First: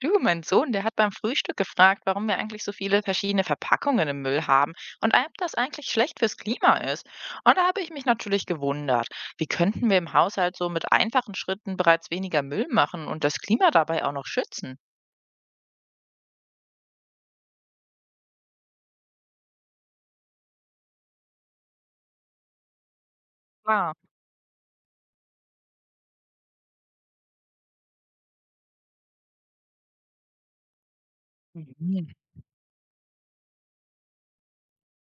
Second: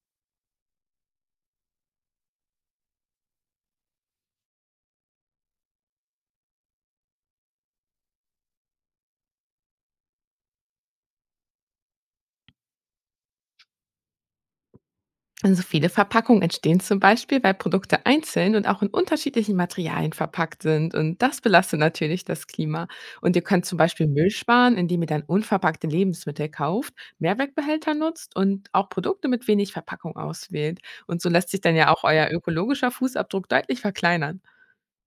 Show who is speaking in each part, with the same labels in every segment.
Speaker 1: Du, mein Sohn, der hat beim Frühstück gefragt, warum wir eigentlich so viele verschiedene Verpackungen im Müll haben und ob das eigentlich schlecht fürs Klima ist. Und da habe ich mich natürlich gewundert, wie könnten wir im Haushalt so mit einfachen Schritten bereits weniger Müll machen und das Klima dabei auch noch schützen?
Speaker 2: Also viele Verpackungen entstehen zum Beispiel, weil Produkte einzeln und auch in unterschiedlichen Materialien verpackt sind. Und das belastet natürlich das Klima. Und ihr könnt zum
Speaker 1: Klar.
Speaker 2: Beispiel Müll sparen, indem ihr dann unverpackte Lebensmittel kauft, Mehrwegbehälter nutzt und auch Produkte mit wenig Verpackung auswählt. Und so lässt sich dann ja auch
Speaker 1: Mhm.
Speaker 2: euer ökologischer Fußabdruck deutlich verkleinern.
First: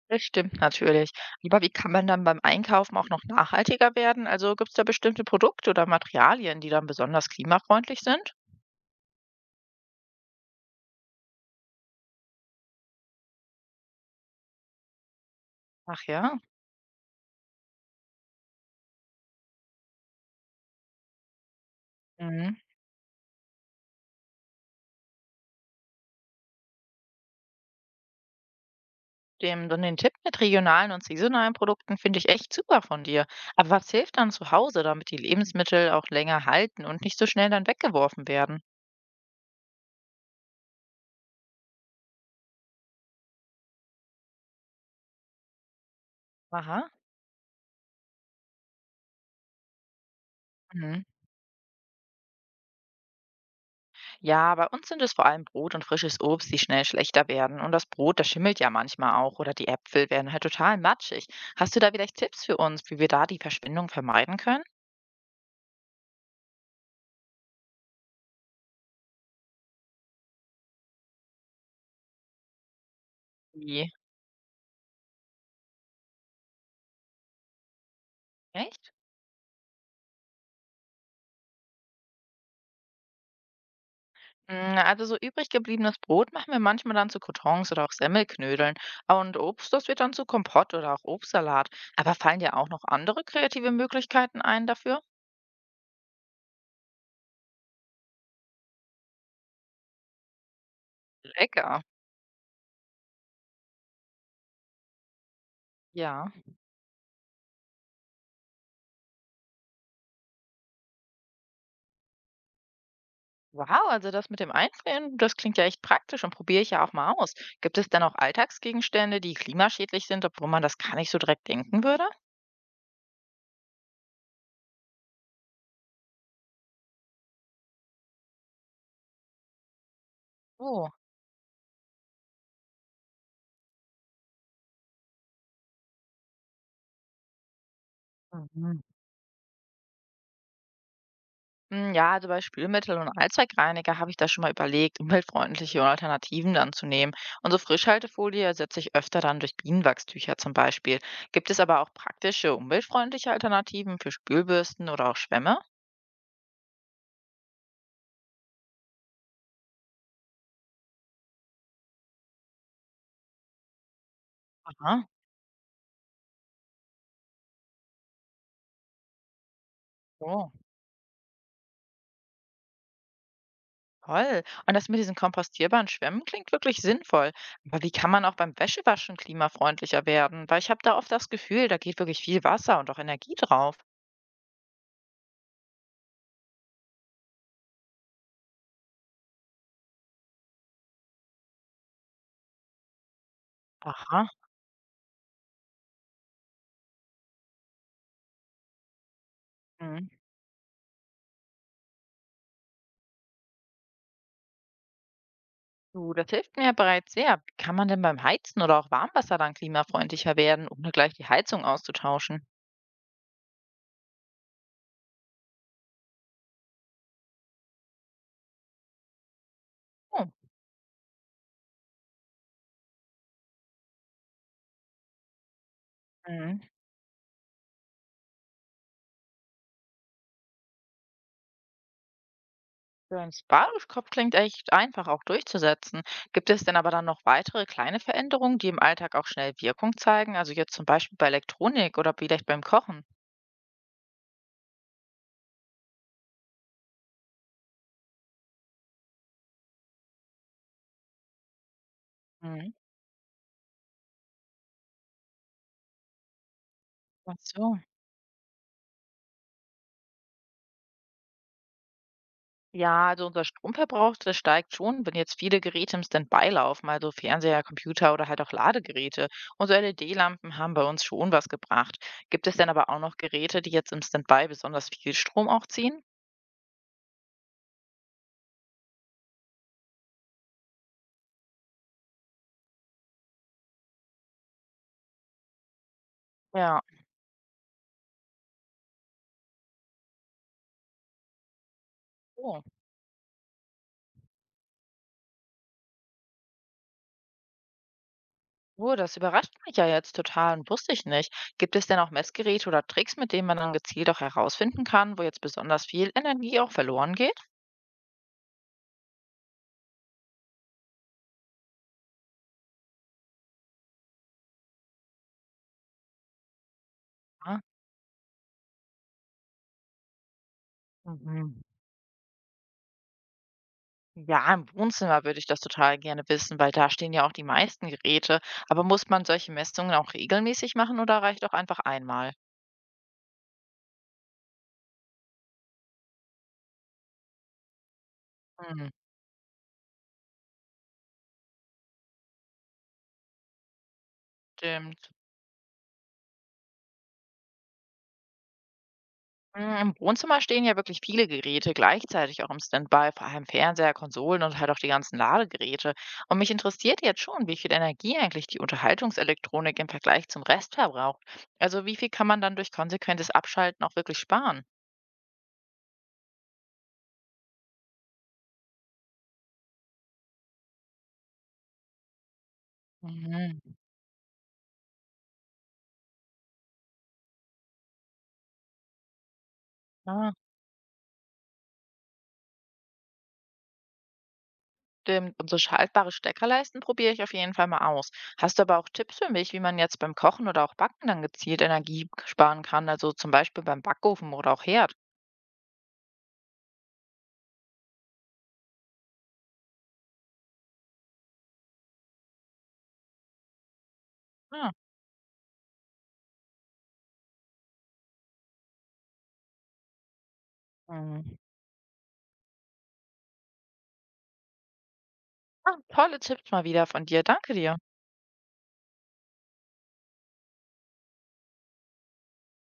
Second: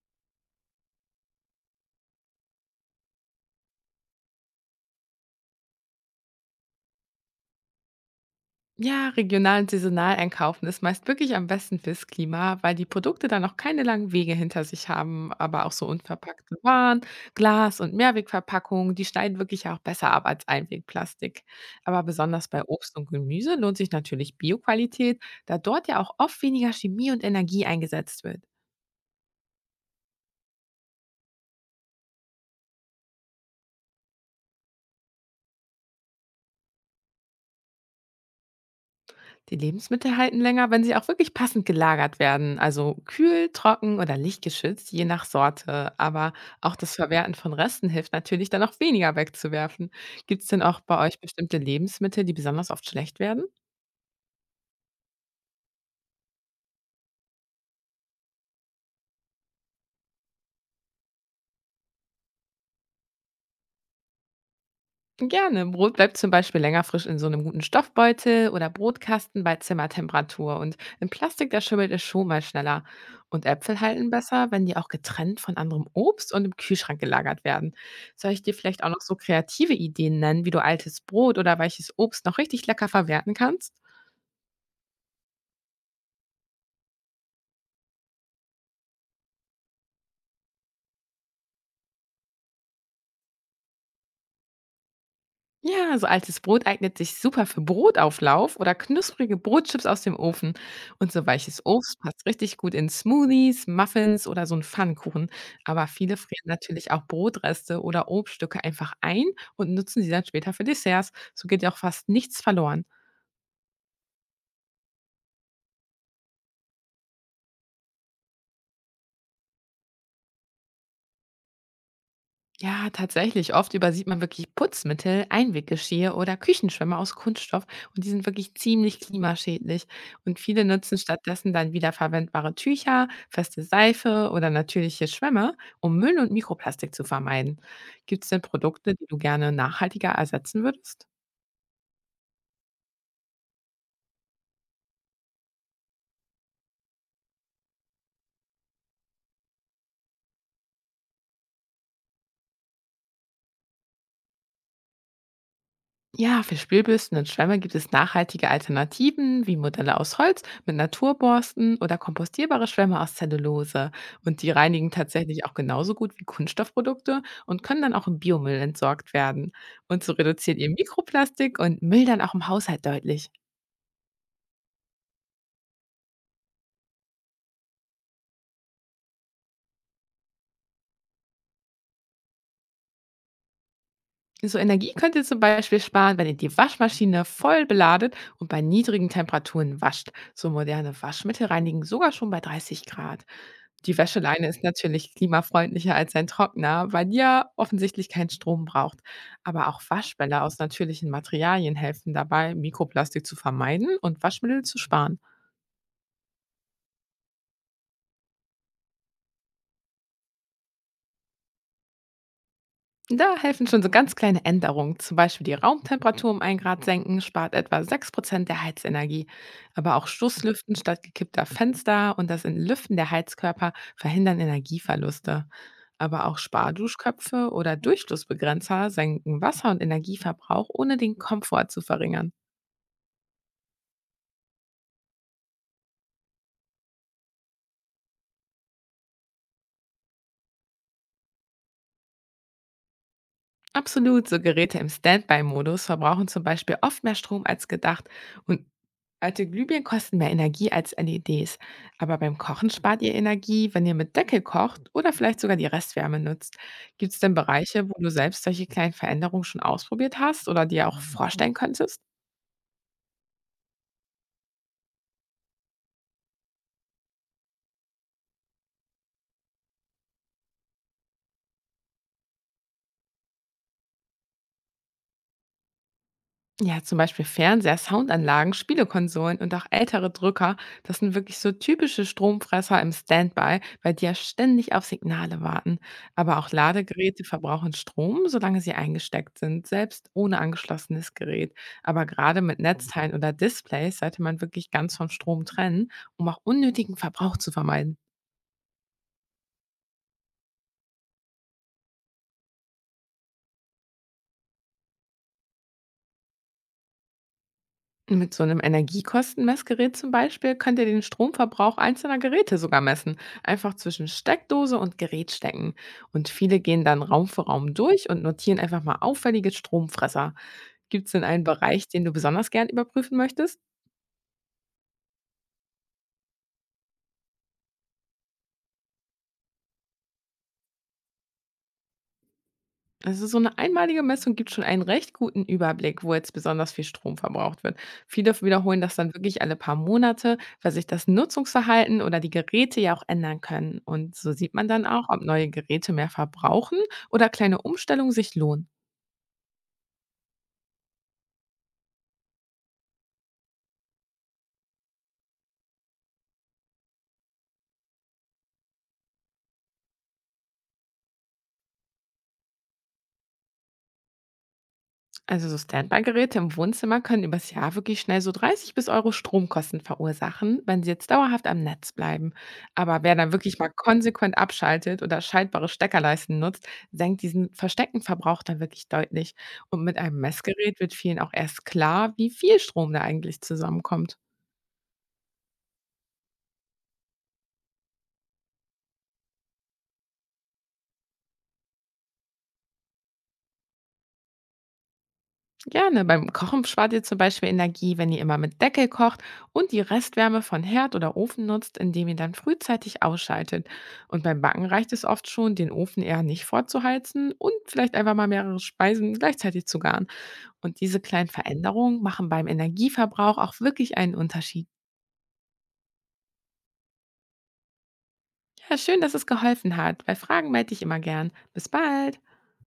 Speaker 1: Das stimmt natürlich. Aber wie kann man dann beim Einkaufen auch noch nachhaltiger werden? Also gibt es da bestimmte Produkte oder Materialien, die dann besonders klimafreundlich sind?
Speaker 2: Ja, regional und saisonal einkaufen ist meist wirklich am besten fürs Klima, weil die Produkte dann auch keine langen Wege hinter sich haben, aber auch so
Speaker 1: Ach ja.
Speaker 2: unverpackte Waren, Glas- und Mehrwegverpackungen, die schneiden wirklich auch besser ab als Einwegplastik. Aber besonders bei Obst und Gemüse lohnt sich natürlich Bioqualität, da dort ja auch oft weniger Chemie und Energie eingesetzt wird.
Speaker 1: Dem, dann den Tipp mit regionalen und saisonalen Produkten finde ich echt super von dir. Aber was hilft dann zu Hause, damit die Lebensmittel auch länger halten und nicht so schnell dann weggeworfen werden?
Speaker 2: Die Lebensmittel halten länger, wenn sie auch wirklich passend gelagert werden, also kühl, trocken oder lichtgeschützt, je nach Sorte. Aber auch
Speaker 1: Aha.
Speaker 2: das Verwerten von Resten hilft natürlich dann auch weniger wegzuwerfen. Gibt es denn auch bei
Speaker 1: Mhm.
Speaker 2: euch bestimmte Lebensmittel, die besonders oft schlecht werden?
Speaker 1: Ja, bei uns sind es vor allem Brot und frisches Obst, die schnell schlechter werden. Und das Brot, das schimmelt ja manchmal auch. Oder die Äpfel werden halt total matschig. Hast du da vielleicht Tipps für uns, wie wir da die Verschwendung vermeiden können?
Speaker 2: Gerne. Brot bleibt zum Beispiel länger frisch in so einem guten Stoffbeutel oder Brotkasten bei Zimmertemperatur. Und im Plastik, da schimmelt es schon mal schneller. Und Äpfel
Speaker 1: Wie?
Speaker 2: halten besser, wenn die auch getrennt von anderem Obst und im Kühlschrank gelagert werden. Soll ich dir vielleicht auch
Speaker 1: Echt?
Speaker 2: noch so kreative Ideen nennen, wie du altes Brot oder weiches Obst noch richtig lecker verwerten kannst?
Speaker 1: Also so übrig gebliebenes Brot machen wir manchmal dann zu Croutons oder auch Semmelknödeln. Und Obst, das wird dann zu Kompott oder auch Obstsalat. Aber fallen dir auch noch andere kreative Möglichkeiten ein dafür?
Speaker 2: Ja, so altes Brot eignet sich super für Brotauflauf oder knusprige Brotchips aus dem Ofen. Und so weiches
Speaker 1: Lecker.
Speaker 2: Obst passt richtig gut in Smoothies, Muffins oder so einen Pfannkuchen. Aber viele
Speaker 1: Ja.
Speaker 2: frieren natürlich auch Brotreste oder Obststücke einfach ein und nutzen sie dann später für Desserts. So geht ja auch fast nichts verloren.
Speaker 1: Wow, also das mit dem Einfrieren, das klingt ja echt praktisch und probiere ich ja auch mal aus. Gibt es denn auch Alltagsgegenstände, die klimaschädlich sind, obwohl man das gar nicht so direkt denken würde?
Speaker 2: Ja, tatsächlich. Oft übersieht man wirklich Putzmittel, Einweggeschirr oder Küchenschwämme aus Kunststoff und die sind wirklich ziemlich klimaschädlich. Und viele
Speaker 1: Oh.
Speaker 2: nutzen stattdessen dann wiederverwendbare Tücher, feste Seife oder natürliche Schwämme, um Müll und Mikroplastik zu vermeiden. Gibt es denn
Speaker 1: Mhm.
Speaker 2: Produkte, die du gerne nachhaltiger ersetzen würdest?
Speaker 1: Hm, ja, also bei Spülmittel und Allzweckreiniger habe ich da schon mal überlegt, umweltfreundliche Alternativen dann zu nehmen. Und so Frischhaltefolie ersetze ich öfter dann durch Bienenwachstücher zum Beispiel. Gibt es aber auch praktische, umweltfreundliche Alternativen für Spülbürsten oder auch Schwämme?
Speaker 2: Ja, für Spielbüsten und Schwämme gibt es nachhaltige Alternativen wie Modelle aus Holz mit Naturborsten oder kompostierbare Schwämme aus Zellulose. Und die reinigen
Speaker 1: Aha.
Speaker 2: tatsächlich auch genauso gut wie Kunststoffprodukte und können dann auch im Biomüll entsorgt werden. Und so
Speaker 1: Oh,
Speaker 2: reduziert ihr Mikroplastik und Müll dann auch im Haushalt deutlich.
Speaker 1: toll. Und das mit diesen kompostierbaren Schwämmen klingt wirklich sinnvoll. Aber wie kann man auch beim Wäschewaschen klimafreundlicher werden? Weil ich habe da oft das Gefühl, da geht wirklich viel Wasser und auch Energie drauf.
Speaker 2: So Energie könnt ihr zum Beispiel sparen, wenn ihr die Waschmaschine voll beladet und bei niedrigen Temperaturen wascht. So moderne Waschmittel reinigen sogar schon bei 30 Grad. Die
Speaker 1: Aha.
Speaker 2: Wäscheleine ist natürlich klimafreundlicher als ein Trockner, weil die ja offensichtlich keinen Strom braucht. Aber auch Waschbälle aus natürlichen Materialien helfen dabei, Mikroplastik zu vermeiden und Waschmittel zu sparen.
Speaker 1: Du, das hilft mir ja bereits sehr. Wie kann man denn beim Heizen oder auch Warmwasser dann klimafreundlicher werden, ohne gleich die Heizung auszutauschen?
Speaker 2: Da helfen schon so ganz kleine Änderungen, zum Beispiel die Raumtemperatur um 1 Grad senken, spart etwa 6% der Heizenergie. Aber auch
Speaker 1: Oh.
Speaker 2: Stoßlüften statt gekippter Fenster und das Entlüften der Heizkörper verhindern Energieverluste. Aber auch
Speaker 1: Mhm.
Speaker 2: Sparduschköpfe oder Durchflussbegrenzer senken Wasser- und Energieverbrauch, ohne den Komfort zu verringern.
Speaker 1: Für einen Spa-Duschkopf klingt echt einfach auch durchzusetzen. Gibt es denn aber dann noch weitere kleine Veränderungen, die im Alltag auch schnell Wirkung zeigen? Also jetzt zum Beispiel bei Elektronik oder vielleicht beim Kochen?
Speaker 2: Absolut, so Geräte im Standby-Modus verbrauchen zum Beispiel oft mehr Strom als gedacht und alte Glühbirnen kosten mehr Energie als LEDs. Aber beim Kochen
Speaker 1: Mhm.
Speaker 2: spart ihr Energie, wenn ihr mit Deckel kocht oder vielleicht sogar die Restwärme nutzt. Gibt es denn
Speaker 1: Ach so.
Speaker 2: Bereiche, wo du selbst solche kleinen Veränderungen schon ausprobiert hast oder dir auch vorstellen könntest?
Speaker 1: Ja, also unser Stromverbrauch, der steigt schon, wenn jetzt viele Geräte im Standby laufen, also Fernseher, Computer oder halt auch Ladegeräte. Und so LED-Lampen haben bei uns schon was gebracht. Gibt es denn aber auch noch Geräte, die jetzt im Standby besonders viel Strom auch ziehen?
Speaker 2: Ja, zum Beispiel Fernseher, Soundanlagen, Spielekonsolen und auch ältere Drücker, das sind wirklich so typische Stromfresser im Standby, weil die ja ständig auf Signale warten. Aber auch
Speaker 1: Ja.
Speaker 2: Ladegeräte verbrauchen Strom, solange sie eingesteckt sind, selbst ohne angeschlossenes Gerät. Aber gerade mit
Speaker 1: Oh,
Speaker 2: Netzteilen oder Displays sollte man wirklich ganz vom Strom trennen, um auch unnötigen Verbrauch zu vermeiden.
Speaker 1: oh, das überrascht mich ja jetzt total und wusste ich nicht. Gibt es denn auch Messgeräte oder Tricks, mit denen man dann gezielt auch herausfinden kann, wo jetzt besonders viel Energie auch verloren geht?
Speaker 2: Mit so einem Energiekostenmessgerät zum Beispiel könnt ihr den Stromverbrauch einzelner Geräte sogar messen, einfach zwischen Steckdose und Gerät stecken. Und viele gehen dann Raum für
Speaker 1: Ah.
Speaker 2: Raum durch und notieren einfach mal auffällige Stromfresser. Gibt es denn einen
Speaker 1: Mhm.
Speaker 2: Bereich, den du besonders gern überprüfen möchtest?
Speaker 1: Ja, im Wohnzimmer würde ich das total gerne wissen, weil da stehen ja auch die meisten Geräte. Aber muss man solche Messungen auch regelmäßig machen oder reicht auch einfach einmal?
Speaker 2: Also so eine einmalige Messung gibt schon einen recht guten Überblick, wo jetzt besonders viel Strom verbraucht wird. Viele wiederholen
Speaker 1: Hm,
Speaker 2: das dann wirklich alle paar Monate, weil sich das Nutzungsverhalten oder die Geräte ja auch ändern können. Und so sieht man dann auch,
Speaker 1: stimmt.
Speaker 2: ob neue Geräte mehr verbrauchen oder kleine Umstellungen sich lohnen.
Speaker 1: Hm, im Wohnzimmer stehen ja wirklich viele Geräte gleichzeitig auch im Standby, vor allem Fernseher, Konsolen und halt auch die ganzen Ladegeräte. Und mich interessiert jetzt schon, wie viel Energie eigentlich die Unterhaltungselektronik im Vergleich zum Rest verbraucht. Also wie viel kann man dann durch konsequentes Abschalten auch wirklich sparen?
Speaker 2: Also so Standby-Geräte im Wohnzimmer können übers Jahr wirklich schnell so 30 bis Euro Stromkosten verursachen, wenn sie jetzt dauerhaft am Netz bleiben. Aber wer dann wirklich
Speaker 1: Mhm.
Speaker 2: mal konsequent abschaltet oder schaltbare Steckerleisten nutzt, senkt diesen versteckten Verbrauch dann wirklich deutlich. Und mit einem Messgerät wird vielen auch erst klar, wie viel Strom da eigentlich zusammenkommt.
Speaker 1: Stimmt, und so schaltbare Steckerleisten probiere ich auf jeden Fall mal aus. Hast du aber auch Tipps für mich, wie man jetzt beim Kochen oder auch Backen dann gezielt Energie sparen kann? Also zum Beispiel beim Backofen oder auch Herd.
Speaker 2: Gerne. Beim Kochen spart ihr zum Beispiel Energie, wenn ihr immer mit Deckel kocht und die Restwärme von Herd oder Ofen nutzt, indem ihr dann frühzeitig ausschaltet. Und beim Backen
Speaker 1: Ah,
Speaker 2: reicht es oft schon, den Ofen eher nicht vorzuheizen und vielleicht einfach mal mehrere Speisen gleichzeitig zu garen. Und diese kleinen
Speaker 1: mhm,
Speaker 2: Veränderungen machen beim Energieverbrauch auch wirklich einen Unterschied.
Speaker 1: ah, tolle Tipps mal wieder von dir. Danke dir.
Speaker 2: Ja, schön, dass es geholfen hat. Bei Fragen melde ich immer gern. Bis bald.